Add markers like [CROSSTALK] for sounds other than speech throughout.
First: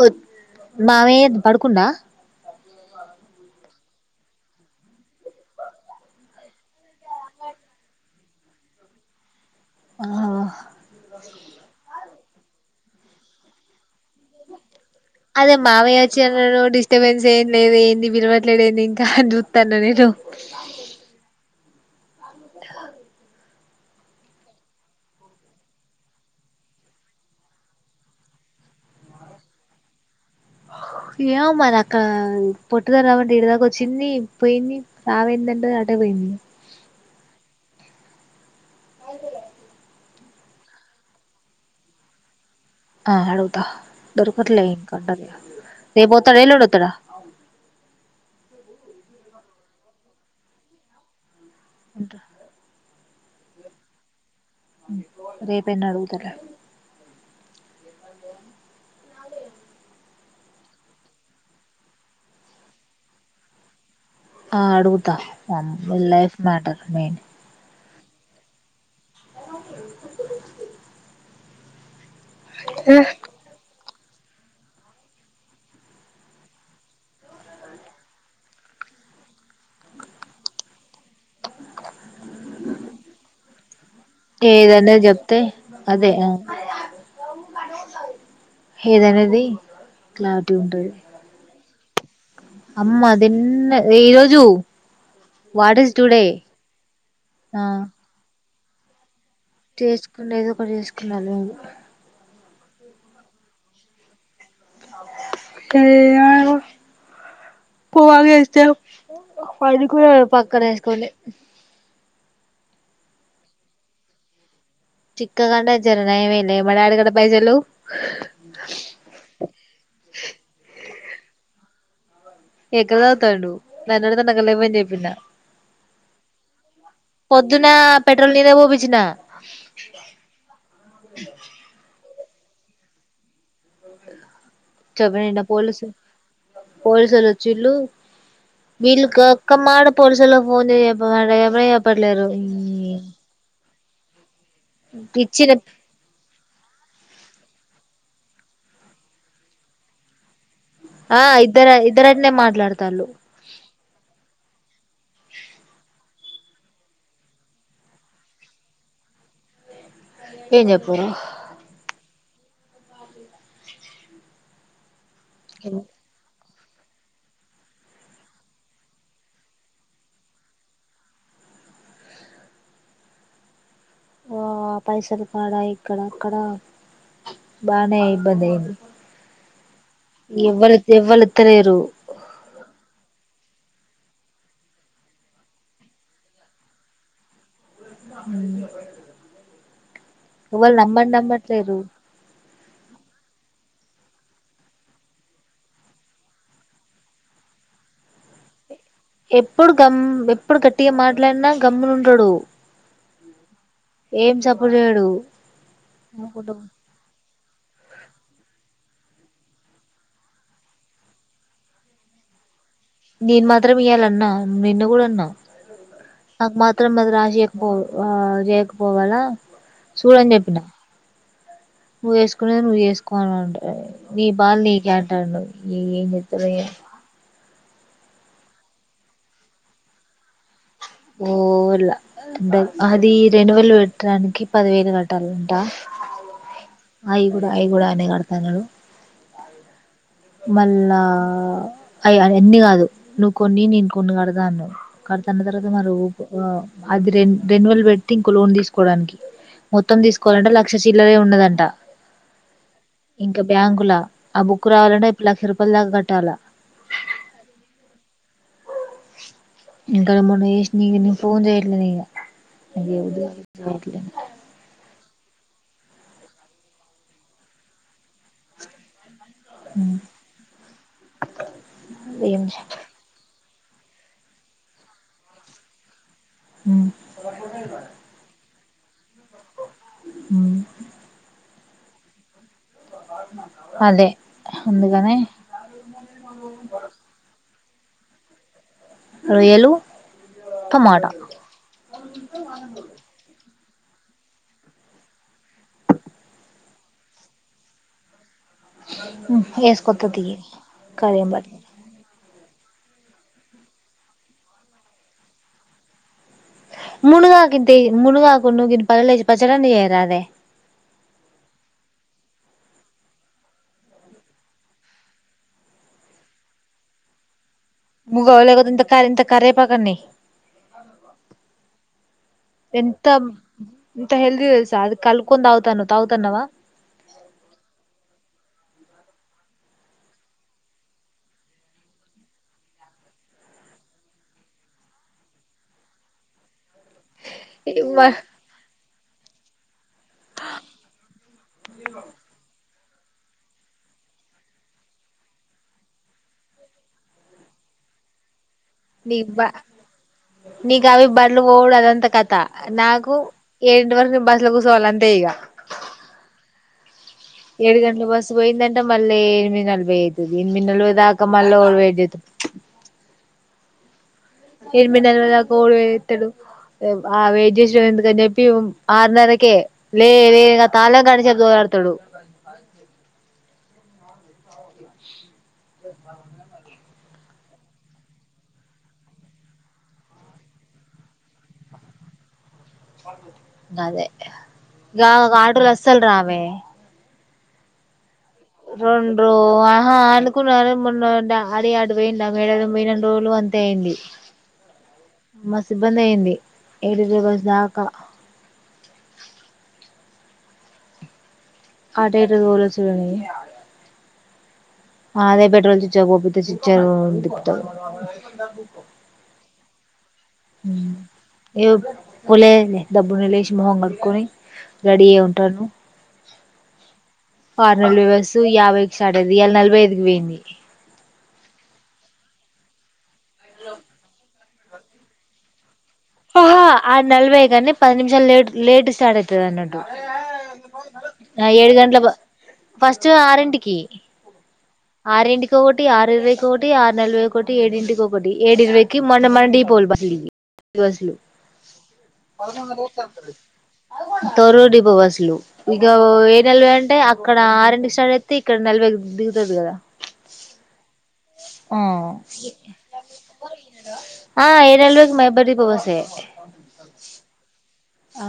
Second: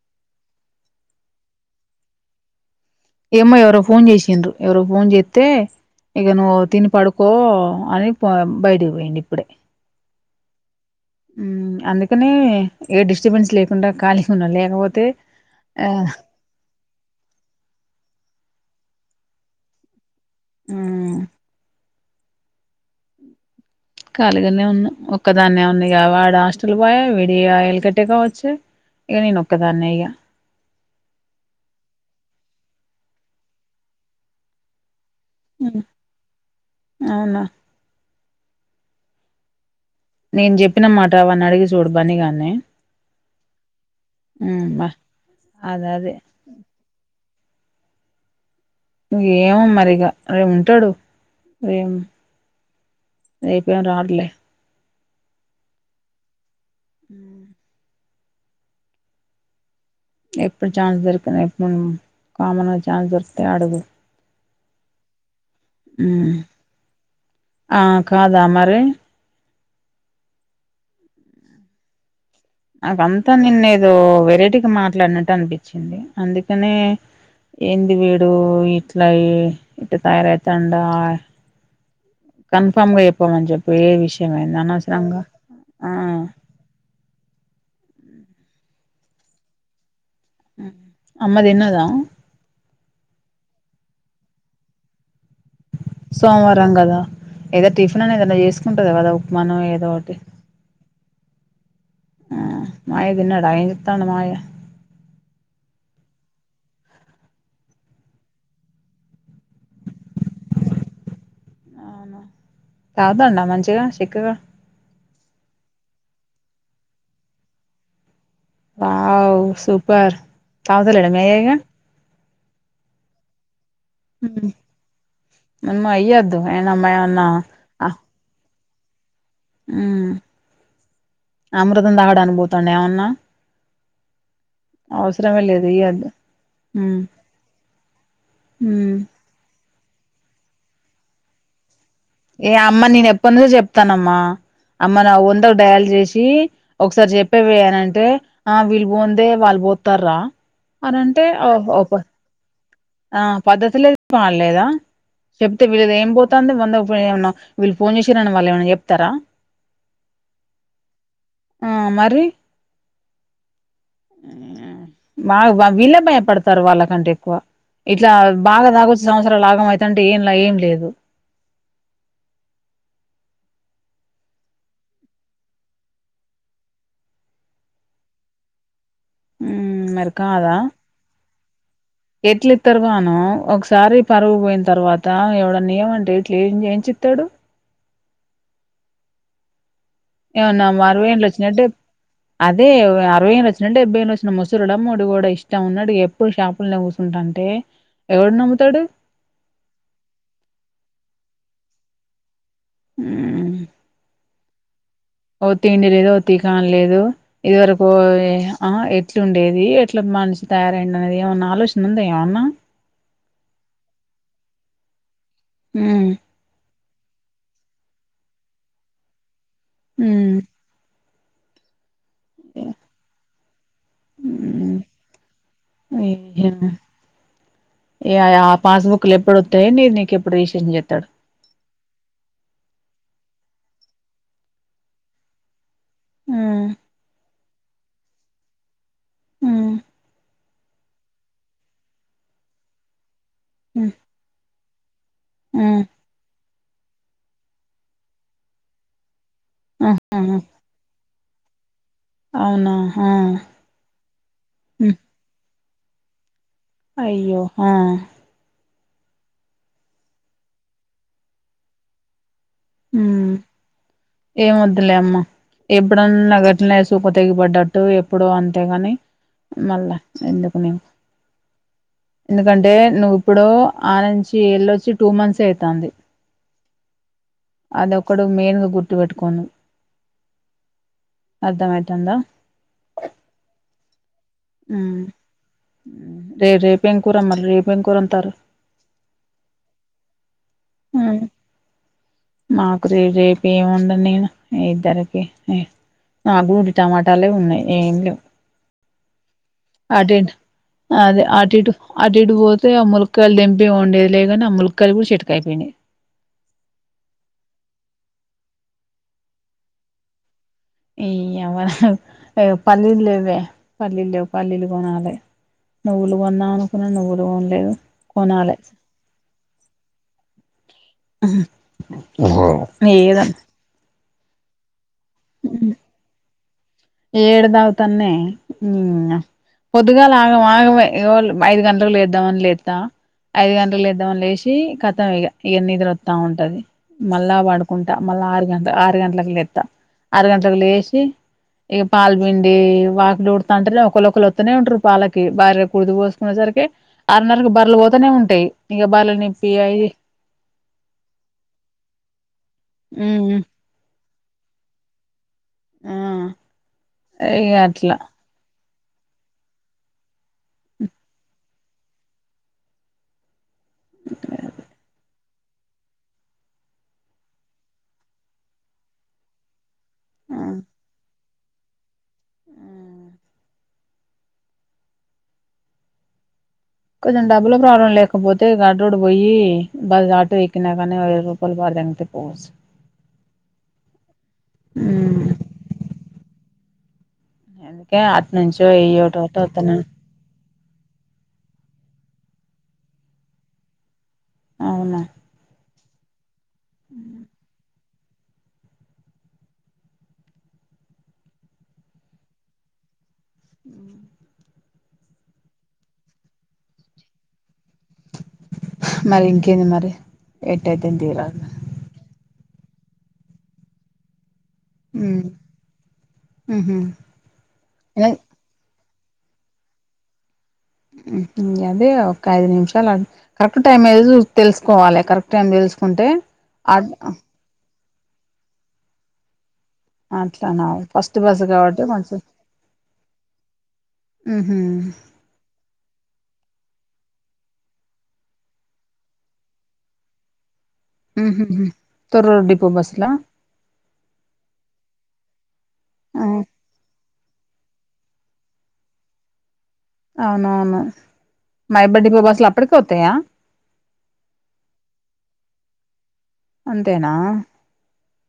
వచ్ మావయ్య పడుకుండా ఏమో ఎవరో ఫోన్ జేసిండు ఎవరో పోన్ జెస్తే ఇగ నువ్వు తిని పడుకో అని బైటికీ పోయిండు ఇప్పుడే ఆ హ్మ్ అందుకనే ఏ డిస్టర్బెన్స్ లేకుండా ఖాళీగా ఉన్నా లేకపోతే అదే ఆ మామయ్య [UNINTELLIGIBLE] డిస్టర్బెన్స్ ఏం లేదు ఏంది మీరవట్లేదేంది ఇంకా జూతన నేను ఆ ఖాళీగానే ఉన్నా ఒక్కదాన్నే ఉంది ఇగ వాడ్ హాస్టల్కి బాయ వీడి ఆయిల్కట్టే కావచ్చు ఇగ నేన్నోక్కదానే ఇగ ఏమ్ మరి అక్కడ పొట్టుదని రావంటే ఇడ్ దాకా వచ్చింది పోయింది రావైందంట అటే పోయింది అవునా నేను చెప్పినమాట అవన్ని అడిగి చూడు బన్నీ గాన్ని ఆ అడగుతా దొరుకట్లే ఏం బా కంటరి అదే రేప్ అదే బోతాడ వెల్లుండ్ [UNINTELLIGIBLE] ఏమో మరి ఇగ రేప్ ఉంటాడు రేం రేపేమి రావట్లే రేపేన అడుగుతన్నరు మ్మ్ ఎప్పుడు చాన్స్ దొరికిన [UNINTELLIGIBLE] కామన్ గా చాన్స్ దొరికితే ఆడుగు ఆ అడుగుతా ఈ మ్మ్ లైఫ్ మ్యాటర్ మెయిన్ ఆ కాదా మరి నాకంతా నిన్న ఏదో వెరైటీగా మాట్లాడినట్టు అనిపించింది అందుకనే ఏంది వీడు ఇట్లయి ఇటు తయారైతండా చెప్పు ఏ విషయమైంది ఏదన్న అనవసరంగా చెప్తే అదే ఆ ఏదనేది క్లారిటీ అమ్మదిన్నదా అమ్మదిన్న ఈ రోజు సోమవారం కదా ఆ ఏదో టిఫిన్ అన్న ఏదనా చేసుకుంటద కదా మనం ఏదో ఒకటి చేసుకున్న ఏదో ఒకటి చేసుకున్నా లేదు ఆ మాయ తిన్నాడా ఏం చేస్తున్నాడు మావయ్య [UNINTELLIGIBLE] పోవ వేస్తే పడుకోనాడు పక్కనేసుకుని తాగుతుందా మంచిగా చిక్కగా చిక్క్క కగా అంటే జర నయమేలే మా డాడీ కూడా పైజలు వావ్ సూపర్ తాగు తల్లేడా మీ అయ్యా ఇక ఎక్కడ తాగుతాడు నన్ను అడిగితే నా దగ్గర లేవని చెప్పిన అమ్మో అయ్యొద్దు ఆయనమ్మ ఏమన్నా పోద్దునా ఆ పెట్రోల్ నేనే పో పిచ్చి మ్మ్ అమృతం దాగడాను పోతాండే ఎవన్నా చెప్పన్న పోలుసు మ్మ్ పోలీసలు వచ్చిల్లు మ్మ్ వీల్లు ఓక్క మటా పోలీసలో ఫోన్ చేయ వారు ఎవరు ఎ వై అప్ ఏ అమ్మ నేను ఎప్పటి నుదో చెప్తానమ్మా అమ్మ నా ఇచ్చిన వందకు డయాలు చేసియి ఒకసారి చెప్పేవె అనంటే ఆ వీళ్ళు పోందే వాళ్ళు పోతార్ రా ఆ అనంటే ఇద్దరు ఓఫర్ ఇద్దరు అట్నే మాట్లాడతాళ్ళు ఆ పద్ధతులే పాడులేదా చెబతే వీలది ఏం పోతు వస్తాంది వంద ఏమో వీళ్ళు ఫోన్ చేసిరని వాళ్ళు ఏమన్నా చెప్తారా అంతే చెప్పు వా వెళ్లే భయపడుతు తర్వాళ్ళకంటే ఎక్కువ ఇట్లా బాగా తాగొచ్చే సంవత్సరాలు ఆగం అయిత అంటే ఏం లా ఏం లేదు ఆ పైసలు కాడా ఇక్కడ అక్కడ బానే ఇబ్బంది అయింది మరి కాదా ఎవ్వరు ఎవ్వరు ఎత్తలేరు ఎట్లు తరు కాన ఒక ఒకసారి పరుపోయిన తర్వాత ఎవడేనా ఇయ్యి మంటే ఇట్లా ఏం చెయిచి ఇతాడు మ్మ్ ఏవునా మారువేం వచ్చినట్ అదే అరవై ఏళ వచ్చినే డెబ్బైేళ వచ్చిన ముసురుడుమ్మడు కూడా ఇష్టం ఉన్నాడు ఇకప్పుడుషాలల్లోనే కూర్చుంటుంటే ఏ ఎవడున్నా నమ్ముతాడు ఎప్పుడు గమ్ ఎప్పుడు గట్టిగా మాట్లాడినా గమ్ములు ఉండడు హ్మ్ ఏం చెప్పదు ఓ తిండి లేదు ఓ తీకాన్ లేదు ఇది వరకు ఆ ఎట్లు ఉండేది ఎట్లా మనిషి తయారై అనేది ఏమన్నా ఆలోచన ఉంద ఏమన్నా నేను మాత్రం ఇయ్యాల అన్నా నిన్ను కూడా అన్నా ఉమ్, నాకు మాత్రం అది రాసియకపోదు ఆ చేయకపోవాలా చూడు అని ఉమ్, చెప్పిన నువ్వుసుకునేది నువ్వు చేసుకోవలాంట నీ బాల్ నీ ఉమ్, కంటాను ఈ ఏం చేస్తాడో ఏమో ఏం- ఏ ఆ పాస్బుక్లు ఎప్పుడొతాయి నీది నీకు ఎప్పుడు రీసెజన్ చెస్తా ఓ ల ద అది రెండు వేలు పెట్టడానికి పదివేలు కట్టాలంట హ్మ్ అయి కూడా అయి కూడా అయనే కడతా అన్నాడు ఉమ్, మళ్ళా అ అన్ని కాదు నువ్వు కొన్ని నేను ఉమ్, కొన్ని కడతాను కడతాన్న తర్వాత ఉమ్, మరి వుకొ ఆ అది రె రెండువేలు పెటి ఇంకో లోన్ తీసుకోవడానికి ఉమ్, మొత్తం ఉమ్, తీసుకోవాలంటే లక్ష చీల్లరే ఉండదండి అవునా ఆ, ఇంకా బ్యాంకులా ఆ బుక్ ఉమ్, రావాలంటే ఇప్పుడు లక్ష రూపాయల దాకా కట్టాలా. అయ్యో హా ఇంకా మొన్న చేసినయి నేను ఫోన్ చేయట్లేదు ఇగా. ఏమద్దులే అమ్మా. ఎప్పుడన్నా గట్నే సూప తెగి పడ్డట్టు ఎప్పుడు అంతే కాని. మళ్ళా చేయట్లేను ఎందుకు నీకు. ఏం ఎందుకంటే నువ్వు ఇప్పుడు ఆనుంచి ఎల్ళొచ్చి టూ మంత్స్ అయితాంది. అదొక్కడు మెయిన్గా గుర్తు పెట్టు కొను ఉమ్ అర్థం అయితాందా. అదే ఊ అందుకనే రే రేపు ఎం కూర మరి రేపు ఎంకూర అంటార్రు. రొయ్యలు హు టమాటా నాకు రే రే ఏమండను నేను ఇద్దరికి ఆహ్ గూడి టమాటాలే ఉన్నయి ఏం లేవు వేసుకొత్త అడేడు తియ్యి అదే కడియం పట్ అటిటు అటీటుపోతే ఆ ముల్లకాయలు తెంపి వండేది లేదుగాని, ఆ ముల్లకాయలు కూడా చెట్టుకు అయిపోయినయి. మునుగాకింత ఏయ్ మునుగాకు ఉన్ను ఇన్ని పల్లీలు ఏసీ పచ్చడన్న చేయరాదే. ఈయవ్వ ఆ పల్లీలు లేవే పల్లీ లేవు పల్లీలు కొనాలె. నువ్వులు కొందాం అనుకున్నా నువ్వులు కొనలేదు. మునగాకు కొనాలి లేకపోతే ఇంత ఇంత కరేపాకు అన్నా ఏయ్. హుహ్ ఏది ఎంత హెల్దీ తెల్సా అది కలుపుకొని తాగుతాన్నవు. తాగుతన్నవా? ఏడతాగుతన్నే ఇంగా పొద్దుగాల ఆగం ఆగం మే ఇగో ఐదు గంటలకు లేద్దామని లేత్తా ఐదు గంటలు లేద్దామని లేశి కతం ఇగ ఇగా నిద్రా అత్తా ఉంటది. మళ్ళా పడుకుంటా, మళ్ళా ఆరు గంట ఆరు గంటలకు లేత్తా. ఆరు గంటలకు లేశి ఇగ పాల్పిండి వాకులుడుతంటేనే ఒకళ్ళు ఒకళ్ళు అత్తనే ఉంటరు పాలకి. బర్రెకు కుడిది పోసుకునేసరికి ఆరున్నరకి బర్రేలు పోతా నే ఉంటయి. ఇగ నీ బర్రెలు బా నిప్పి అయి నీకు అవి బర్లు పోవుడు అది అంత కథా. నాకు ఉమ్ ఏడింటి వరకు బస్లో కూసోవాలే అంతే ఇగా ఆ ఇగ ఏడు అట్లా గంట్ల బస్సు పోయిందంటే మళ్ళీ ఎనిమిది నలభై అయితది. ఎనిమిది నలభై దాకా మళ్ ళ్ళ ఎవరు వేయిట్ చేత్తరు. [INAUDIBLE] ఎనిమిదిన్నరా దాకా ఎవడు వెయిట్ చేత్తడు. హ్ ఆ వెయిట్ చేసేది ఎందుకని చెప్పి ఆరున్నరకే లే లే తాళ్ళే గంటసేపు దోవులాడుతడు. ఆ కొంచెం డబ్బుల ప్రాబ్లం లేకపోతే ఘాట్ రోడ్ పోయి బా ఆటో ఎక్కినా కానీ ఇరవై రూపాయలు పాడ దెంగితే పోవచ్చు. అదే ఇగ ఆమెకు ఆటోలు అస్సల్ రావే. ఎందుకే రెండు ఆహా అనుకున్నా కాని మొన్న డ అడి అటుపోయిండా మేడారం పేయినన్ని రోజలు అంతే అయింది, అవునా మస్త్ ఇబ్బంది అయింది. ఎడిటి బస్స్ దాకా అటేటుతోళచ్చుకాని ఊ అదే పెట్రోల్ చిచాకి పోపిత్తే, చిచా రోజు దింపుతడు. మరి ఇంకేంది మరి ఊ ఎట్టయితే తీరాదు ఎవుకో పూలె అయింది ధాబునా లేసి మొఖం కడుక్కొని రెడీ అయి ఉంటాను ఫార్నల్ యుస్ యాభై సడేది ఇ నలభై ఐదుకి పోయింది అదే ఒక ఐదు నిమిషాలు కరెక్ట్ టైం ఏదు తెలుసుకోవాలి కరెక్ట్ టైం తెలుసుకో కొంటె ఆహా ఆరు అదం నలభై కానీ పది నిమిషాలు లేట్ స్టార్ట్ అవుతుది అంట అట్లా నావు ఫస్ట్ బాస్ కాబట్టి గంటల మంచి ఫస్ట్ ఆరంటికి ఆరింటికి ఒకటి ఆరు ఇరవై ఒకటి ఆరు నలభై ఒకటి ఏడింటికి ఒకటి ఏడు ఇరవైకి మొ మన డీపోవల్ బస్ బస్సులు తొర్రూరు డిపో బస్సులా తొరురు డిపో బస్లు ఇ ఏనల్వే అంటే అ ఇక్కడ ఆరింటికి స్టార్ట్ అయితే ఇక్కడ నలభై దిగుతుది కదా అవునవును మైబాద్ డిపో బస్సులు అప్పటికే వత్తాయా ఈ నెల నుండి మైబాద్ డిపో బస్సు అంతేనా ఆ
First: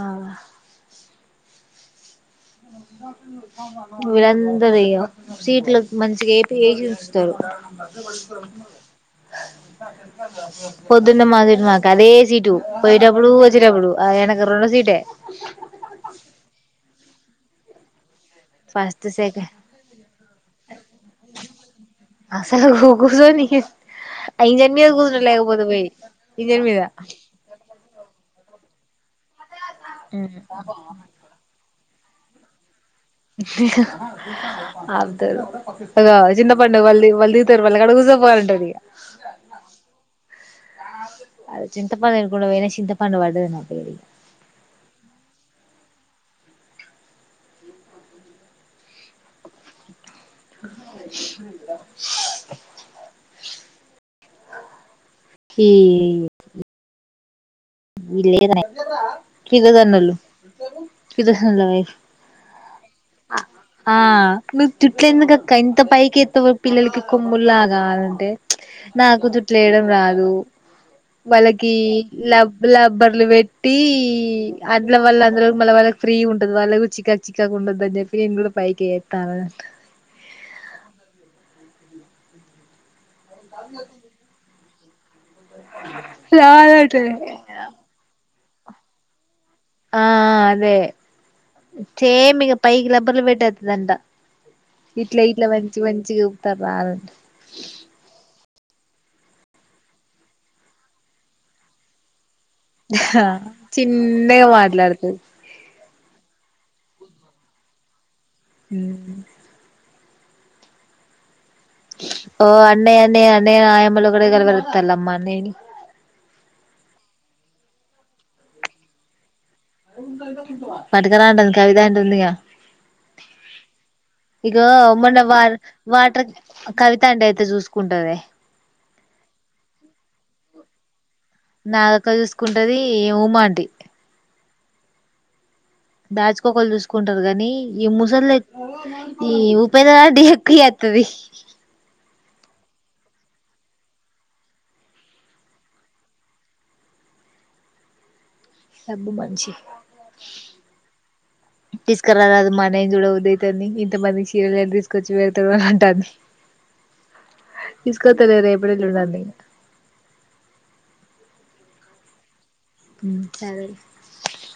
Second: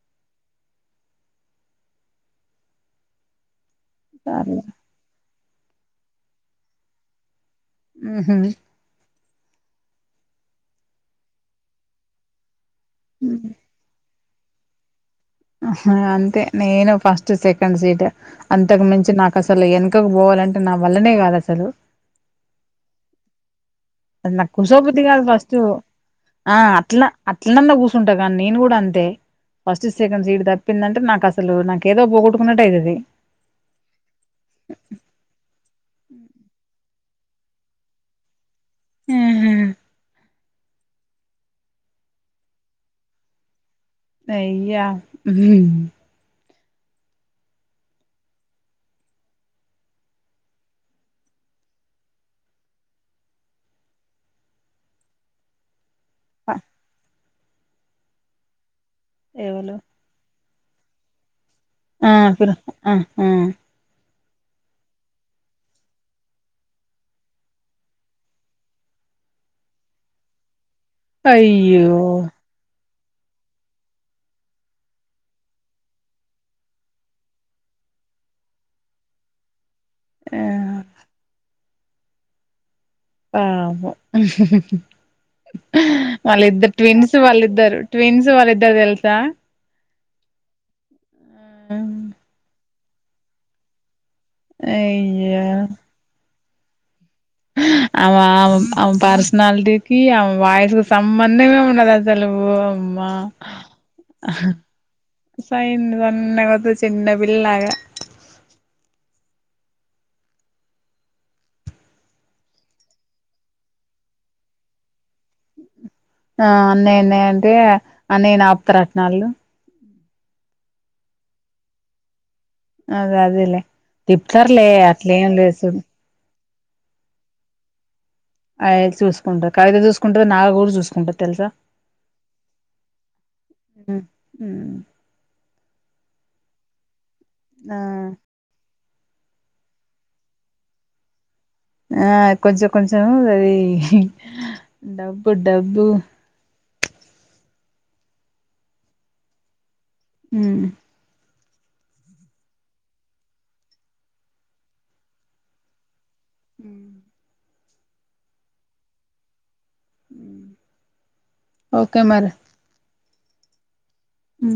సరే వీళ్ళందరయ్య సీట్ల మంచిగా ఏపీ వయిుతారు అద్ద పడుకు ఉహు రొ మ పొద్దున్న మాది మాక అదే సీటు పోయిటప్పుడు వచ్చిటాప్పుడు ఆ యనక రెండో సీటే అంతే నేను ఫస్ట్ సెకండ్ సీట్ అంతకు ఫస్ట్ మించి నాకు సెకండ్ అసలు వెనకకు పోవాలంటే నా వల్లనే కాదు అసలు అసలుగూకూరు అది నాకు కూర్చోబుది కాదు ఫస్ట్ లేకపోతే పోయి ఆ ఇంజన్ మీద అట్లా అట్లనన్నా కూర్చుంటా కానీ నేను కూడా అంతే ఫస్ట్ సెకండ్ సీట్ తప్పిందంటే నాకు అసలు నాకు ఏదో పోగొట్టుకున్నట్అయితది అదుదు చిన్న పండుగ అల్లి వళ్ళ దితరువళ్ళ కడ కూసా పోవాఅంటది ఉహు అది చింత పడిదికుడా ఏనే చింత పడి వర్ద నా ఇగ అయ్యా కి ఆ ఇ లేద ఎవలు కిలదన్నళు కి ఆ ఆ ఆ నువ్వు చుట్లంది కక్క ఇంత పైకి ఎస్తవు పిల్లలకి కొమ్ముల్లాగావాలంటే నాకు జుట్ లేయడం రాదు వాళ్ళకి అయ్యో ల లేబర్ పెట్టి అందుల వాల్ల అందులో మళ్ళ వాళ్ళకి ఫ్రీ ఉంటది వాళ్ళ చికా చికాకు ఉండ ఆది చెప్పి నేను కూడా పైకితాను ఆ ఆ ఒక నిమిషం వాళ్ళిద్దరు రాదటలే ట్విన్స్ వాళ్ళిద్దరు ట్విన్స్ వాళ్ళిద్దరు తెలుసా ఆ అదే సేమ్ ఇంకా పైకి రాబర్లు పేటెదంట ఇట్లా అయ్యా ఇట్లా మంచి మంచి చఊపుతారు రాలడి ఆ ఆ పర్సనాలిటీకిి ఆ వాయిస్ కి సంబంధమే ఉండదు అసలు ఓ అమ్మా చిన్నగా మాట్లాడుతది సైన్ సనాకొదు చిన్న పిల్గా ఓ అన్నయ అన్నే అన్నే ఆయమలు కూడా గ బరుతల్మ్ అన్నే [UNINTELLIGIBLE] ఆ అన్నయన్న అంటే అన్నయ నాప్త రట్నాళ్ళు పటుకలా అంటుంది కవిత ఏంటుంది ఇకా అదే అదేలే ఇగో తిప్పుతారులే మొన్న అట్లేం వార్ లేదు చూడు వాటర్ కవిత ఆంటీ అయితే చూసుకుంటదే అదే చూసుకుంటది కవిత చూసుకుంటది నాగ గూడ చూసుకుంటది తెలుసా నాగక్క చూసుకుంటది ఉమా ఆంటీ ఊ బ్యాచ్ కొకలు చూసుకుంటలు గనీ ఆ ఈ ముసల్దయితే ఈ ఉపేనా డియుకీయతది ఆ కొంచెం కొంచెం అది డబ్బు డబ్బు డబ్బు మంచి ఊ [INAUDIBLE] తీసుకురారాదు మా అన్నయ్య ను చూడ బుద్దయ్ తంది ఇంత మంది చెల్లెలని తీసుకొచ్చి వెళ్తవ్ అని అంటాంది ఊ తీస్కోతలే రేప్ ఎల్లుండని ఉమ్ ఓకే మరి ఊ సరే ఊ